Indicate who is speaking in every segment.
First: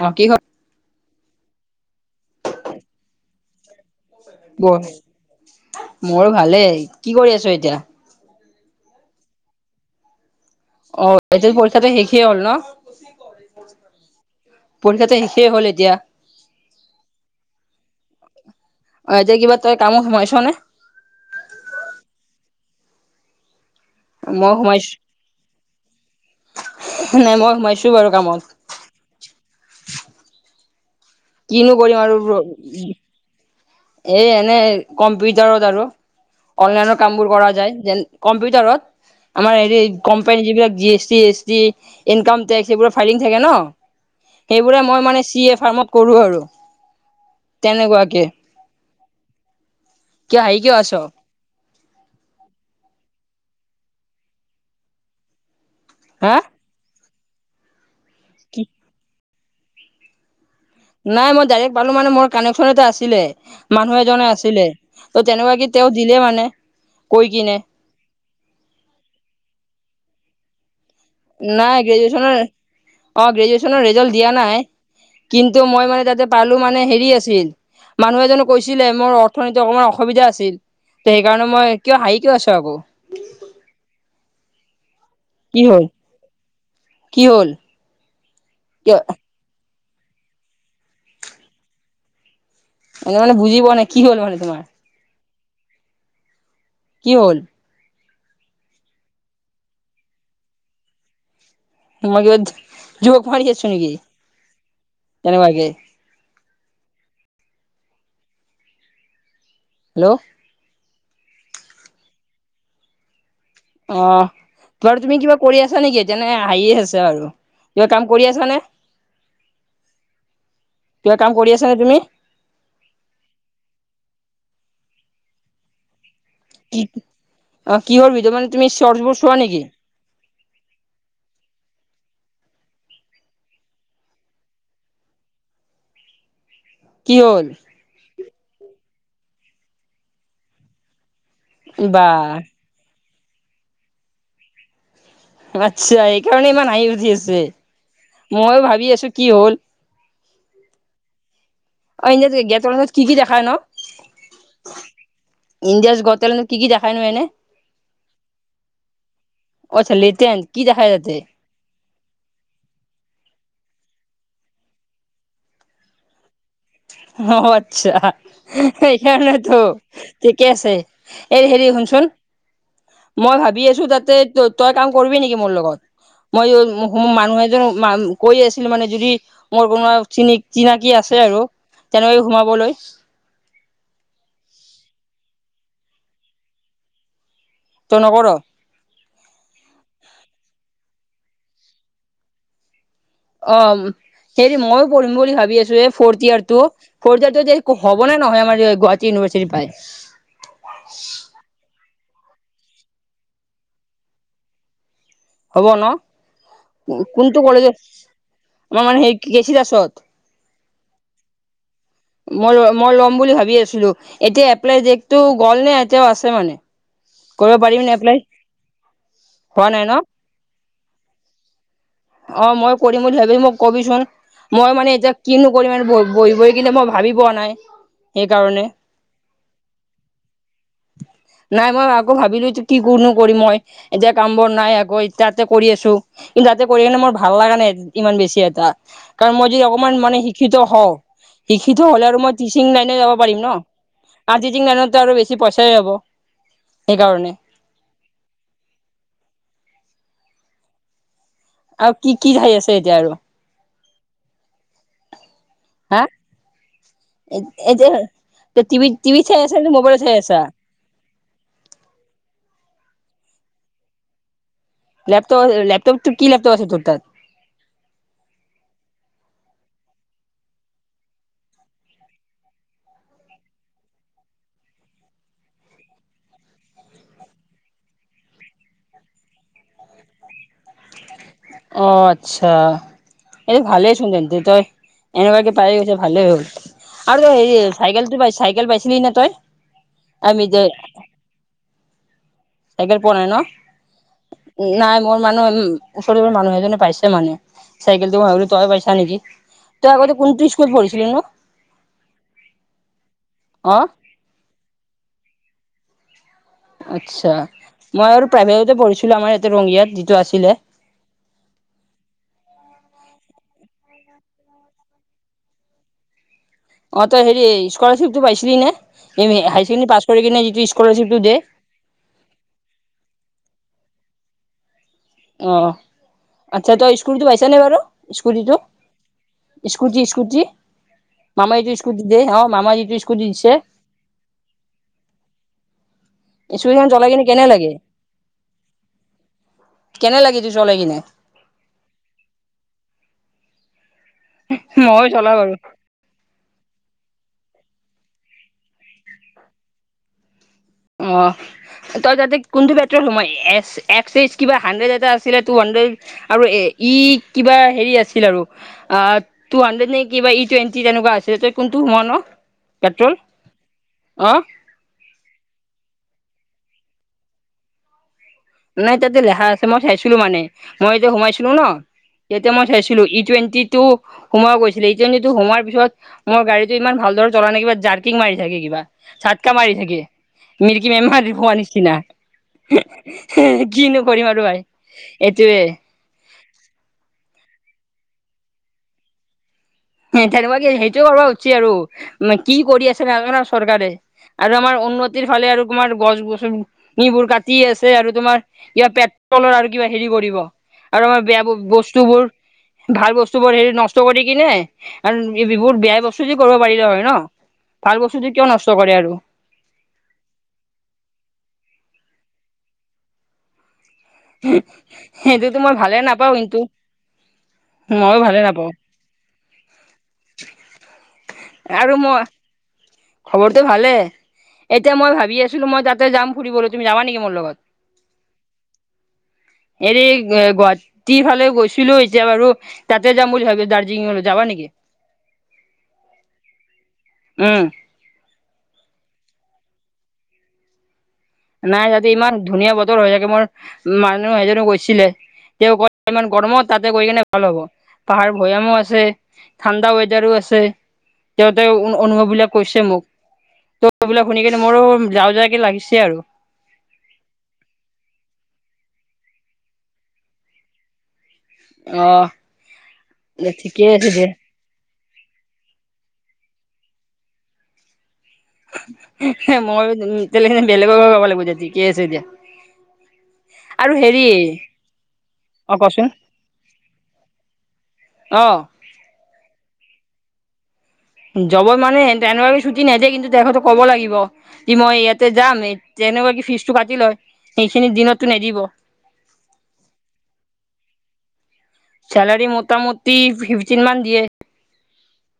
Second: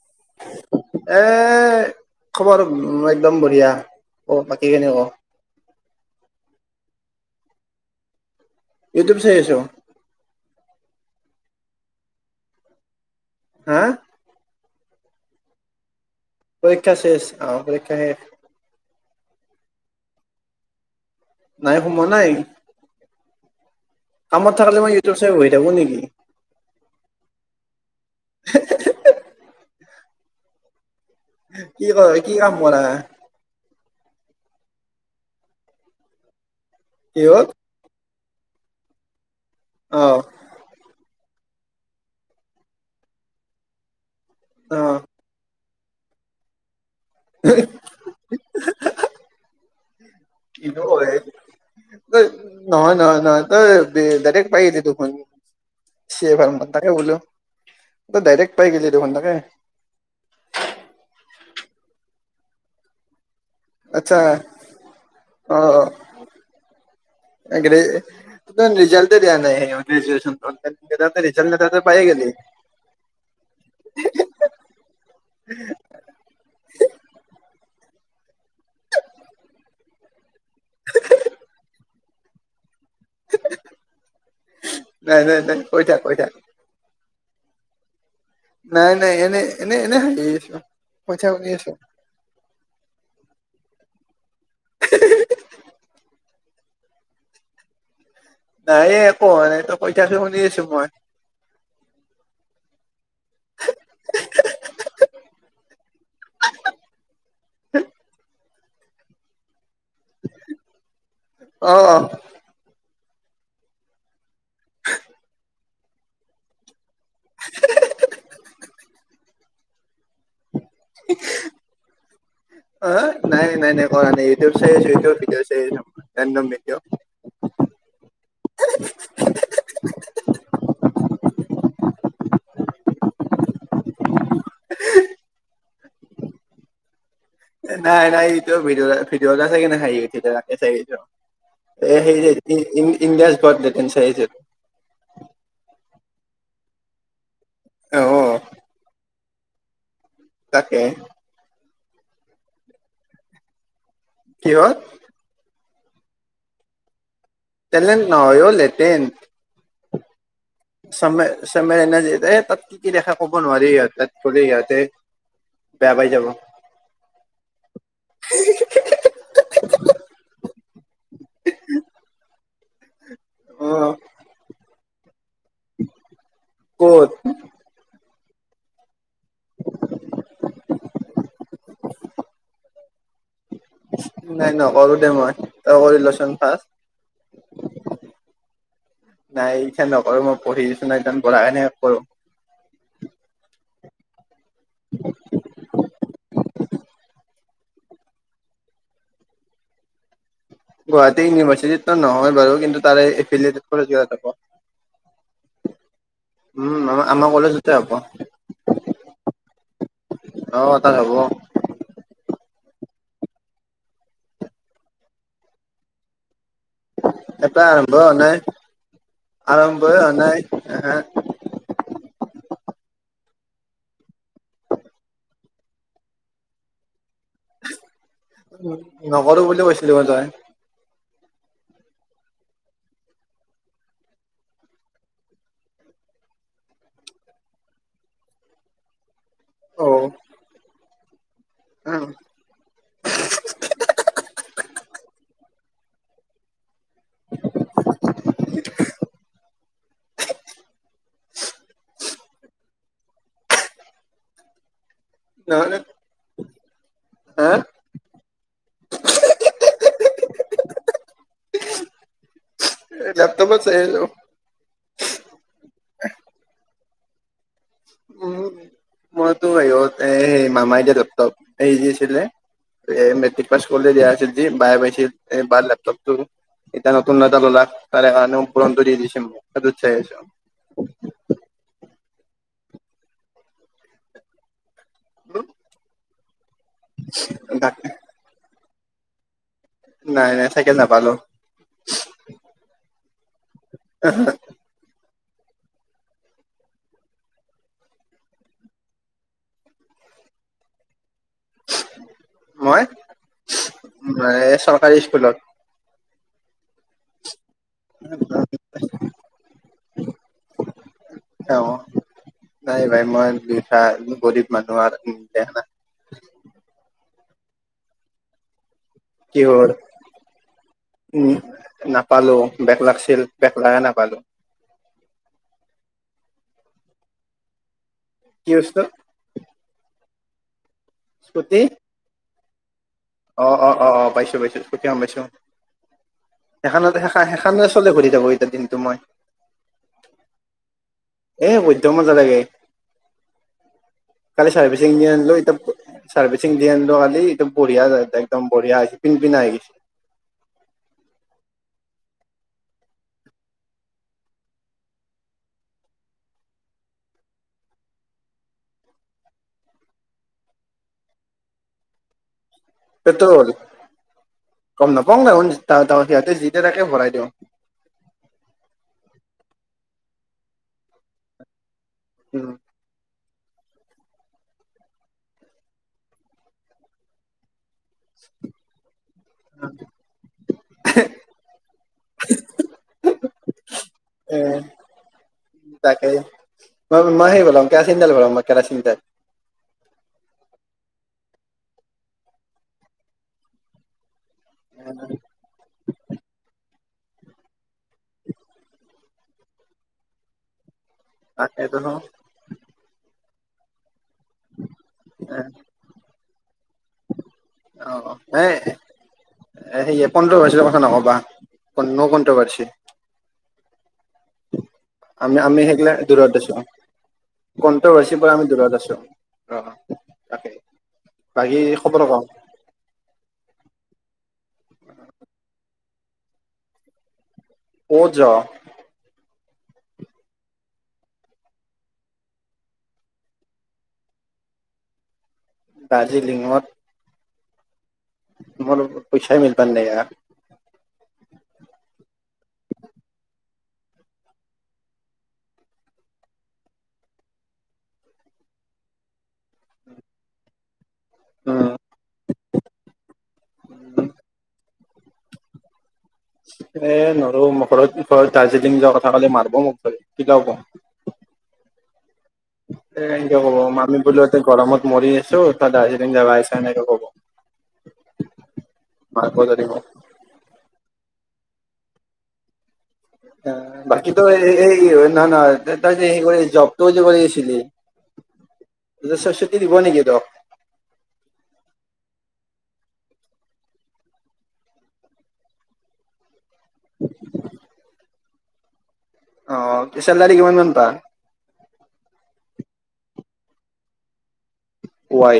Speaker 1: অ কি খ
Speaker 2: এ খবৰ একদম বঢ়িয়া অ বাকী
Speaker 1: গ
Speaker 2: কেনেক
Speaker 1: মোৰ ভালেই কি কৰি আছো এতিয়া
Speaker 2: ইউটিউব চাই আছো
Speaker 1: অ এতি পৰীক্ষাটো শেষেই হ'ল ন
Speaker 2: হা
Speaker 1: পৰীক্ষাটো শেষেই হ'ল এতিয়া
Speaker 2: পৰীক্ষা শেষ অ পৰীক্ষা শেষ
Speaker 1: অ ', এতিয়া কিবা তই কামো সোমাইছ নে
Speaker 2: নাই সোমোৱা নাই কামত থাকা হলে মই ইউটিউব চাই বহি থাকোঁ নেকি?
Speaker 1: নাই মই সোমাইছো বাৰু কামত কিনো
Speaker 2: কি ক
Speaker 1: কৰিম
Speaker 2: কি
Speaker 1: আৰু
Speaker 2: কাম কৰা
Speaker 1: এই এনে কম্পিউটাৰত আৰু অনলাইনৰ কাম বোৰ
Speaker 2: কিহত
Speaker 1: কৰা যায় যেন কম্পিউটাৰত আমাৰ হেৰি
Speaker 2: অ
Speaker 1: কোম্পানী যিবিলাক জি এছ টি এ ন টেক্স [unintelligible] থাকে ন
Speaker 2: অ
Speaker 1: সেইবোৰে মই মানে চি এ ফ কৰো আৰু তেনেকুৱাকে কিয় হাঁহি
Speaker 2: কি
Speaker 1: কিয় আছ
Speaker 2: নহ নহ নহ ত ডাইৰেক্ট পাই দি ত চ
Speaker 1: হা
Speaker 2: ভাৰ্ম তাকে বলো ত
Speaker 1: কি
Speaker 2: ডাইৰেক্ট [unintelligible]
Speaker 1: নাই মই ডাইৰেক্ট পালো মানে মোৰ কানেকশ্যন এটা আছিলে মানুহ
Speaker 2: আচ্ছা
Speaker 1: এজনে আছিলে ত' তেনেকুৱা কি তেওঁ দিলে মানে। কৈ কিনে
Speaker 2: একেটে ৰিজালটেই দিয়া নাই। হেয়া গ্ৰেজচন।
Speaker 1: নাই গ্ৰেজুৱেচনৰ অ' গ্ৰেজুৱেচনৰ ৰেজাল্ট দিয়া নাই। কিন্তু মই মানে তাতে পালোঁ, মানে হেৰি আছিল মানুহ এজননে কৈছিলে মোৰ অৰ্থনীতি অকণমান অসুবিধা আছিল ত' সেইকাৰণে মই কিয় হাঁহি কিয় আছ আকৌ?
Speaker 2: নাই নাই নাই,
Speaker 1: কি
Speaker 2: কৈ
Speaker 1: হ'ল
Speaker 2: থাক কৈ থাক।
Speaker 1: কি হ'ল?
Speaker 2: নাই
Speaker 1: কিয়
Speaker 2: নাই এনে এনে এনে হাঁহি আছোঁ। পচাছো
Speaker 1: মই মানে বুজি পোৱা নাই, কি হ'ল মানে তোমাৰ। কি হল?
Speaker 2: নাই এ, একো হোৱা নাই। তই কৈ থাকচোন, শুনি আছোঁ মই।
Speaker 1: মাজত য'ক মাৰি আছোঁ নেকি? কেনেকুৱাগে হেল্ল'।
Speaker 2: অ', অ'।
Speaker 1: অ'। তাৰ তুমি কিবা কৰি আছা নেকি, নে হাঁহিয়ে আছা আৰু কিবা কাম কৰি আছা নে? [inaudible] কাম কৰি আছা নে তুমি?
Speaker 2: অ' নাই নাই নাই, নাই কৰা নাই ইটো ছেছে [unintelligible]
Speaker 1: ই অ' কি হ'ল বিতুমণ মানে তুমি চচবোৰ চোৱা নেকি?
Speaker 2: [inaudible]
Speaker 1: কি হ'ল?
Speaker 2: নাই নাই এইটো ভিডিঅ, ভিডিঅ এটা চাই হাঁহি উঠিছে [unintelligible] এ,
Speaker 1: বা
Speaker 2: হেইজে ইন, ইণ্ডিয়া [unintelligible]
Speaker 1: অ' আচ্ছা, এইকাৰণে ইমান হাঁহি উঠি আছে।
Speaker 2: অ
Speaker 1: মই ভাবি আছোঁ কি হ'ল।
Speaker 2: তাকেই।
Speaker 1: অ' এনে গেটৰ ত' কি কি দেখা নো?
Speaker 2: কিহত?
Speaker 1: ইণ্ডিয়াজ গতেলত কি কি দেখাই নো এনে?
Speaker 2: তেলেন নহয় অ' লেতেন।
Speaker 1: অ' আচ্ছা লেতেন।
Speaker 2: চমে, চমে এনেজিত এ, তাত কি কি দেখা ক'ব নোৱাৰি ইয়াত। থলে য়াতে, বেয়া পাই যাব।
Speaker 1: অ, আচ্ছা। এইকাৰনেতো, ঠিকে আছে। এই হেৰি শুনচোন, মই
Speaker 2: অ
Speaker 1: ভাবি আছোঁ তাতে ত-তই কাম কৰিবি নেকি মোৰ লগত? মই
Speaker 2: ক'ত
Speaker 1: মানুহ এজন মাম কৈ আছিলোঁ মানে, যদি মোৰ কোনোবা চিনি চিনাকি আছে আৰু। তেনেকৈ সোমাবলৈ
Speaker 2: নাই নকৰোঁ দে মই। তই কৰিলচোন ফাষ্ট।
Speaker 1: তই নকৰ
Speaker 2: নাই, এতিয়া নকৰোঁ, মই পঢ়ি [unintelligible] কৰাই নাই আকৌ।
Speaker 1: অ' হেৰি, ময়ো পঢ়িম বুলি ভাবি আছোঁ। এ ফৰ্থ ইয়াৰটো, ফৰ্থ ইয়াৰ যে হব নে নহয়, আমাৰ গুৱাহাটী ইউনিভাৰ্চিটি পায়?
Speaker 2: গুৱাহাটী ইউনিভাৰ্চিটিটো নহয় বাৰু, কিন্তু তাৰে এফিলিয়টড কলেজ যাব।
Speaker 1: হ'ব ন?
Speaker 2: আমাৰ
Speaker 1: কোনটো
Speaker 2: কলেজতে
Speaker 1: কলেজত,
Speaker 2: হ'ব
Speaker 1: আমাৰ মানে হেৰি গেছি ক্লাছত
Speaker 2: অ' তাত হ'ব।
Speaker 1: মই ল, মই ল'ম বুলি ভাবি আছিলোঁ। এতিয়া এপ্লাই দেটটো গ'ল নে এতিয়াও আছে মানে?
Speaker 2: এটা
Speaker 1: কৰিব পাৰিম নে এপ্লাই
Speaker 2: আৰম্ভই হোৱা নাই,
Speaker 1: হোৱা নাই ন
Speaker 2: আৰম্ভই হয় নাই।
Speaker 1: অ' মই কৰিম বুলি ভাবিছোঁ, মোক কবিচোন। মই মানে এতিয়া কিনো কৰিম আৰু, বহি-বহি কিনে মই ভাবি পোৱা নাই, সেইকাৰণে।
Speaker 2: নকৰো বুলি কৈছিলি মই তই
Speaker 1: নাই মই আকৌ ভাবিলো কিনো কৰিম মই, এতিয়া কাম বন নাই আকৌ, তাতে কৰি আছো। কিন্তু তাতে কৰি কেনে মই ভাল লগা নাই, ইমান বেছি এটা। কাৰণ মই যদি
Speaker 2: অ
Speaker 1: অকমান মানে শিক্ষিত হওঁ শিক্ষিত হ'লে
Speaker 2: উম
Speaker 1: আৰু মই টিচিং লাইনত যাব পাৰি ন। আৰু টিচিং লাইনটো আৰু বে বেছি পইচাই হ'ব, সেইকাৰণে। আৰু কি কি ঠাই আছে এতিয়া আৰু?
Speaker 2: নহ'লে। হা
Speaker 1: এ যে টিভিত টিভিত চাই আছে নে, মবাইলত চাই আছা?
Speaker 2: এই লেপটপত চাই [unintelligible]
Speaker 1: লেপটপ লেপটপ কি লেপটপ আছে তোৰ তাত
Speaker 2: উম, মইতো হেৰীয়ত, এ মামাই দিয়া লেপটপ এই দিছিলে। মেট্ৰিক পাছ কৰিলে দিয়া আছিল যি, বাই পাইছিল এই বাৰ লেপটপটো এতিয়া নতুন এটা ল'লে। তাৰকানিউ পুৰণা টো দি দিছে মোক, হেইটোত চাই আছোঁ।
Speaker 1: অ' আচ্ছা। এইটো ভালে চুন তেন্ত তই, এনেকুৱাকে পাই গৈছ ভালে হৈ গ'ল। আৰু তই হেৰি, চাইকেলটো পাই, চাইকেল পাইছিলি নে তই?
Speaker 2: নাই,
Speaker 1: আমি
Speaker 2: নাই
Speaker 1: যে
Speaker 2: চাইকেল নাপালো।
Speaker 1: চাইকেল পোৱা নাই ন? নাই মোৰ মানুহ ওচৰে মানুহ এজনে পাইছে মানে। চাইকেলটো মই ভাবিলোঁ তই পাইছা নেকি। তই আগতে কোনটো স্কুল পঢ়িছিলি নো?
Speaker 2: মই,
Speaker 1: অ
Speaker 2: মই চৰকাৰী স্কুলত।
Speaker 1: আচ্ছা, মই আৰু প্ৰাইভেটতে পঢ়িছিলো। আমাৰ ইয়াতে ৰঙিয়াত যিটো আছিলে।
Speaker 2: অ' নাই ভাই। [unintelligible] গৰিব মানুহৰ উ দে নাই
Speaker 1: অ' তই হেৰি স্কলাৰশ্বিপ টো পাইছিলি নে। এই
Speaker 2: কি
Speaker 1: হাই
Speaker 2: হ'ল
Speaker 1: চেকেণ্ডেৰী পাছ কৰি কিনে যিটো স্কলাৰশিপটো
Speaker 2: উম
Speaker 1: দে।
Speaker 2: নাপালো বেগ লাগছিল বেগ লাগে নাপালো।
Speaker 1: অ' আচ্ছা তই স্কুলতো পাইছা নে বাৰু।
Speaker 2: কি
Speaker 1: স্কুটিটো
Speaker 2: বস্তু
Speaker 1: স্কুটি স্কুটি মামায়ে যে স্কুটি দে অ'। মামা যিটো স্কুটি দিছে
Speaker 2: অ' অ' অ' অ' পাইছো পাইছো সেইটো গ'ম পাইছো। সেখান
Speaker 1: স্কুটিখন চলাই কিনে কেনে
Speaker 2: সেখান
Speaker 1: লাগে
Speaker 2: চলে ঘূৰি থাকো এতিয়া দিনটো মই।
Speaker 1: [unintelligible] চলে কিনে
Speaker 2: এ বধ্য মজা লাগে। কালি চাৰৰ্ভিচং
Speaker 1: মই
Speaker 2: ডি
Speaker 1: চলাও
Speaker 2: আনিলো
Speaker 1: বাৰু
Speaker 2: ইতা চাৰভিচং ডি আল কালি বঢ়িয়া যায় দে একদম বঢ়িয়া হৈছে পিনপিনা হৈ গৈছে।
Speaker 1: অ' তই তাতে কোনটো পেট্ৰল সোমালি অকশ এই কিবা হানড্ৰেড এটা আছিলে আৰু ই কিবা হেৰি আছিল আৰু টু হান্দেত নে কিবা ই টুয়েনটি তেনেকুৱা আছিল তই কোনটো সোমোৱা ন। পেট্ৰল
Speaker 2: পেটৰোল
Speaker 1: অ
Speaker 2: গ'ম নাপাওঁ। গোম নাপাওঁ তাহতে সিহঁতে যি দিয়ে তাকে ভৰাই দিওঁ।
Speaker 1: নাই তাতে লেখা আছে, মই চাইছিলো মানে মই এতিয়া সোমাইছিলো ন
Speaker 2: উম
Speaker 1: তেতিয়া মই চাইছিলো। টুৱেন্টি শুমাব গৈছিলে, ই টুৱেন্টি সোমোৱাৰ পিছত মোৰ গাড়টো ইমান ভালদৰে চলা নাই কিবা জাৰকিং মাৰকিং মৰি থাকে কিবা জাটকা মাৰি থাকে মিৰিকি বেমাৰ হোৱাৰ নিচিনা। কিনো কৰিম
Speaker 2: এ
Speaker 1: আৰু ভাই এইটোৱে।
Speaker 2: তাকে মই মই সেই ভৰাম কেৰাচিন তেল ভৰাও মই কেৰাচিন তেল।
Speaker 1: তেনেকুৱা কি সেইটো কৰিব খুজিছে আৰু কি কৰি আছে নাজানো আৰু চৰকাৰে। আৰু আমাৰ উন্নতিৰ ফালে আৰু তোমাৰ গছ গছন নীবোৰ কাটি আছে আৰু তোমাৰ কিবা পেট্ৰলৰ আৰু কিবা হেৰি কৰিব। আৰু আমাৰ বেয়া
Speaker 2: তাকেতো
Speaker 1: বস্তুবোৰ ভাল বস্তুবোৰ হেৰি নষ্ট কৰি কিনে আৰু এইবোৰ বেয়া বস্তু কৰিব পাৰিলে হয় ন
Speaker 2: অ
Speaker 1: ভাল বস্তুটো কিয় নষ্ট কৰে আৰু
Speaker 2: এ সেই কণ্ট্ৰবাৰ্চী কথা নকবা ন কণ্ট্ৰবাৰ্চী। আমি
Speaker 1: সেইটোতো
Speaker 2: আমি
Speaker 1: মই
Speaker 2: সেইগিলা
Speaker 1: ভালে
Speaker 2: দূৰ
Speaker 1: নাপাওঁ কিন্তু
Speaker 2: [unintelligible]
Speaker 1: মইও
Speaker 2: কণ্টভাৰ্চিৰ পৰা
Speaker 1: ভালে
Speaker 2: আমি
Speaker 1: নাপাওঁ
Speaker 2: দূৰত আছো অ', তাকেই। বাকী
Speaker 1: আৰু
Speaker 2: খবৰ
Speaker 1: মই
Speaker 2: কওঁ।
Speaker 1: খবৰটো ভালে এতিয়া মই ভাবি আছিলো মই তাতে যাম ফুৰিবলৈ তুমি যাবা নেকি মোৰ লগত।
Speaker 2: কোত য
Speaker 1: [inaudible] হেৰি গুৱাহাটীৰ ফালে গৈছিলো এতিয়া বাৰু তাতে যাম বুলি ভাবিছোঁ দাৰ্জিলিঙলৈ যাবা নেকি? [inaudible]
Speaker 2: দাৰ্জিলিংত।
Speaker 1: উম।
Speaker 2: পইচা মিলবা নাই হা।
Speaker 1: নাই তাতে ইমান ধুনীয়া বতৰ হৈ থাকে মোৰ মানুহ এইজনে কৈছিলে। তেওঁ ক ইমান গৰমত তাতে গৈ কিনে ভাল হ'ব পাহাৰ ভৈয়ামো আছে। ঠাণ্ডা ৱেডাৰও আছে।
Speaker 2: উম
Speaker 1: তেওঁহতে অনুভৱ বিলাক কৈছে মোক এইবিলাক শুনি কেনে মোৰো যাওঁ যাওকে লাগিছে আৰু।
Speaker 2: এ নৰো মই ঘৰত ঘৰত দাৰ্জিলিং যোৱাৰ কথা কলে মাৰিব মোক ধৰি কিলাব।
Speaker 1: অ',।
Speaker 2: এনকে কব
Speaker 1: ঠিকে
Speaker 2: আমি
Speaker 1: আছে
Speaker 2: বোলো
Speaker 1: দিয়া
Speaker 2: এতে গৰমত মৰি আছো ত দাৰ্জিলিং যাবা আছ এনেকে ক'ব। মাৰিব ধৰি মোক
Speaker 1: মই বেলেগৰ কব লাগিব যা ঠিক আছে দিয়া। আৰু
Speaker 2: বাকী
Speaker 1: হেৰি
Speaker 2: এই নহয় নহয়
Speaker 1: অ
Speaker 2: তাৰ যে
Speaker 1: কচোন
Speaker 2: কৰে জবটো যে কৰি আছিলি
Speaker 1: অ',।
Speaker 2: চু চুটি দিব নেকি তোক?
Speaker 1: জৱৰ মানে তেনেকুৱা ছুটি নেদিয়ে কিন্তু তেখেতো ক'ব লাগিব কি মই ইয়াতে যাম তেনেকুৱা কি ফিজটো কাটি লয় সেইখিনি দিনতটো নিদিব।
Speaker 2: অ', চেলাৰী কিমানমানান পা
Speaker 1: চেলাৰী মোটামুটি ফিফটিন মান দিয়ে।
Speaker 2: ওআই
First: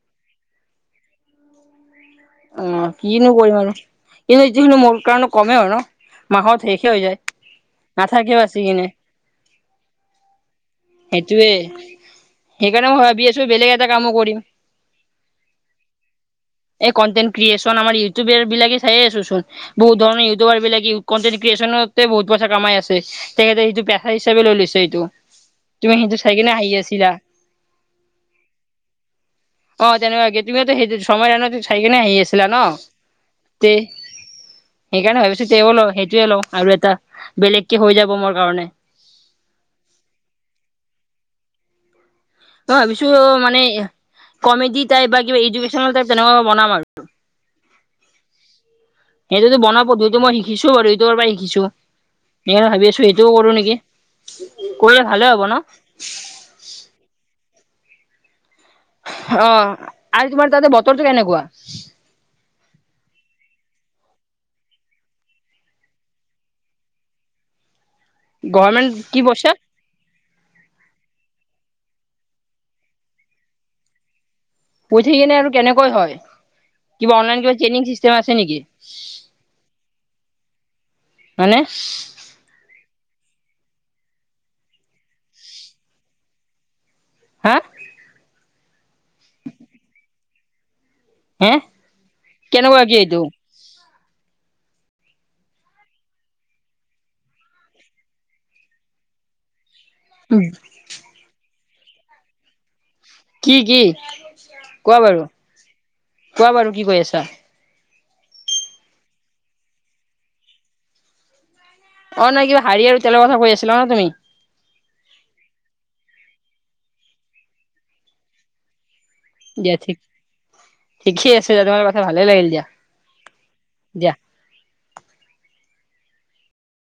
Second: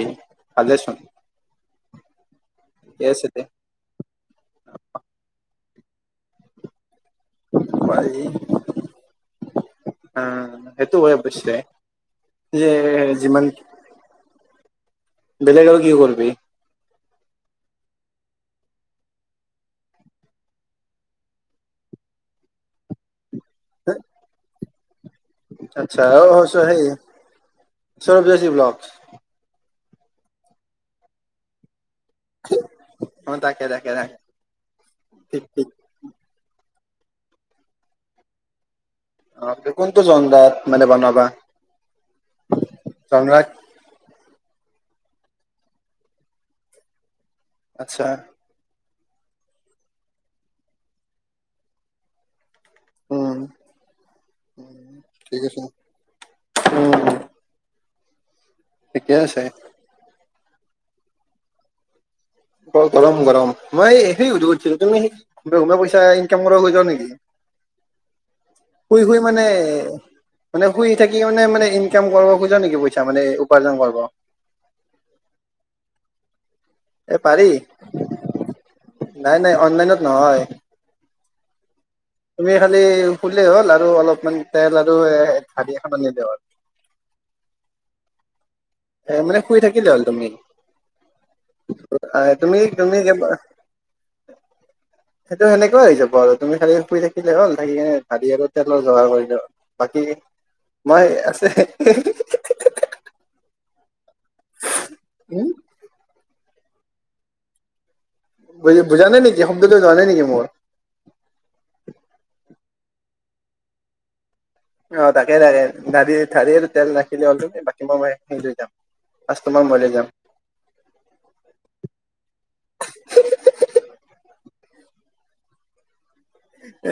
Speaker 2: ভালে চোন।
Speaker 1: অ', কিনো কৰিম আৰু কিন্তু ইটোখিনু মোৰ কাৰণে কমেই হয় ন মাহত শেষে হৈ যায়।
Speaker 2: ৱাই
Speaker 1: নাথাকে আছি কিনে
Speaker 2: অ', সেইটো হয় অৱশ্যে।
Speaker 1: সেইটোৱে
Speaker 2: যে
Speaker 1: সেইকাৰণে মই ভাবি
Speaker 2: যিমান
Speaker 1: আছোঁ বেলেগ এটা কামো কৰিম।
Speaker 2: বেলেগ আৰু কি কৰবি।
Speaker 1: এই কন্টেনক্ৰিয়েচন আমাৰ ইউটিউবৰ বিলাকে চাই আছে চোন বহুত ধৰন ইউটিউবাৰ বিলাকে কনটেট ক্ৰিয়েচনট তাতে বহত পইচা কামাই আছে। তেখেতে সেইটো পেচা হিচাপে লৈ লৈছ এইটো তুমি সেইটো চাইকেনি হাহি আছিলা।
Speaker 2: সৌৰৱজশী ব্লক
Speaker 1: অ', তেনেকুৱা গটুঙো সেই সময় চাই কিনে আহি আছিলা ন
Speaker 2: অ তাকে
Speaker 1: তে
Speaker 2: তাকে তাকে
Speaker 1: সেইকাৰণে
Speaker 2: ঠিক
Speaker 1: ভাবিছো তে
Speaker 2: ঠিক
Speaker 1: ল সেইটোয়ে লওঁ আৰু এটা বেলেগকে হৈ যাব মোৰ কাৰণে।
Speaker 2: [unintelligible] কোনটো [unintelligible] মানে বনাবা
Speaker 1: ত' ভাবিছো
Speaker 2: জনৰাত
Speaker 1: মানে কমেডি টাইপ বা কিবা এডুকেশ্যনল টাইপ তেনেকা বনাম আৰু
Speaker 2: আচ্ছা।
Speaker 1: সেইটোতো বনো পধুটো মই শিকিছো বাৰু ইউটোৰ পৰা শিকিছোঁ। স ভাবি আছো সেইটোও
Speaker 2: উম,
Speaker 1: কৰো নেকি কৰিলে ভালে
Speaker 2: ঠিক
Speaker 1: হ'ব ন।
Speaker 2: আছে [unintelligible] ঠিকে আছে
Speaker 1: অ, আৰু তোমাৰ তাতে বতৰটো কেনেকুৱা?
Speaker 2: অ, গৰম, গৰম মই সে, সুধিছিলো তুমি বহুমীয়া পইচা ইনকাম কৰা হৈ যোৱা নেকি?
Speaker 1: [inaudible] গভৰ্ণমেণ্ট
Speaker 2: শুই,
Speaker 1: কি
Speaker 2: শুই, মানে,
Speaker 1: পইচা
Speaker 2: মানে শুই থাকি মানে, মানে কাম কৰিব খোজা নেকি, পইচা মানে উপাৰ্জন কৰিব।
Speaker 1: পৈ, থ, কিনে আৰু কেনেকৈ হয়।
Speaker 2: এ
Speaker 1: কিবা
Speaker 2: পাৰি
Speaker 1: অনলাইন কিবা ট্ৰেইনিং চিষ্টেম আছে নেকি?
Speaker 2: নাই নাই অনলাইনত নহয়
Speaker 1: মানে
Speaker 2: তুমি খালি খুলেই হ'ল আৰু অলপমান তেল আৰু ঢাৰি এখননিলে হ'ল।
Speaker 1: হা
Speaker 2: এ, মানে শুই থাকিলে হ'ল তুমি।
Speaker 1: হে
Speaker 2: আহ, তুমি,
Speaker 1: কেনেকুৱা কি
Speaker 2: তুমি কে
Speaker 1: এইটো? [inaudible]
Speaker 2: সেইটো, সেনেকুৱা হৈ যাব আৰু তুমি খালি শুই থাকিলে হ'ল। থাকিনে ভালি আৰু তেলৰ জোগাৰ কৰিলোৱা। বাকী মই আছে।
Speaker 1: কি, কি কোৱা বাৰু,
Speaker 2: উম
Speaker 1: কোৱা বাৰু কি কৈ আছা?
Speaker 2: ব, বুজানে নেকি শব্দুল্ল জে নেকি মোৰ।
Speaker 1: অ, নহয় কিবা শাড়ী আৰু তেলৰ কথা কৈ আছিলা ন, তুমি।
Speaker 2: অ, তাকে, তাকে ধাৰি ধঢাৰি তেল নাখিলে হ'ল বাকী মই, মই স, লৈ যাম। কাষ্টমাৰ
Speaker 1: দিয়া ঠিক, ঠিকেই আছে দিয়া। তোমাৰ কথা ভালে লাগিল দিয়া। দিয়া।
Speaker 2: উ।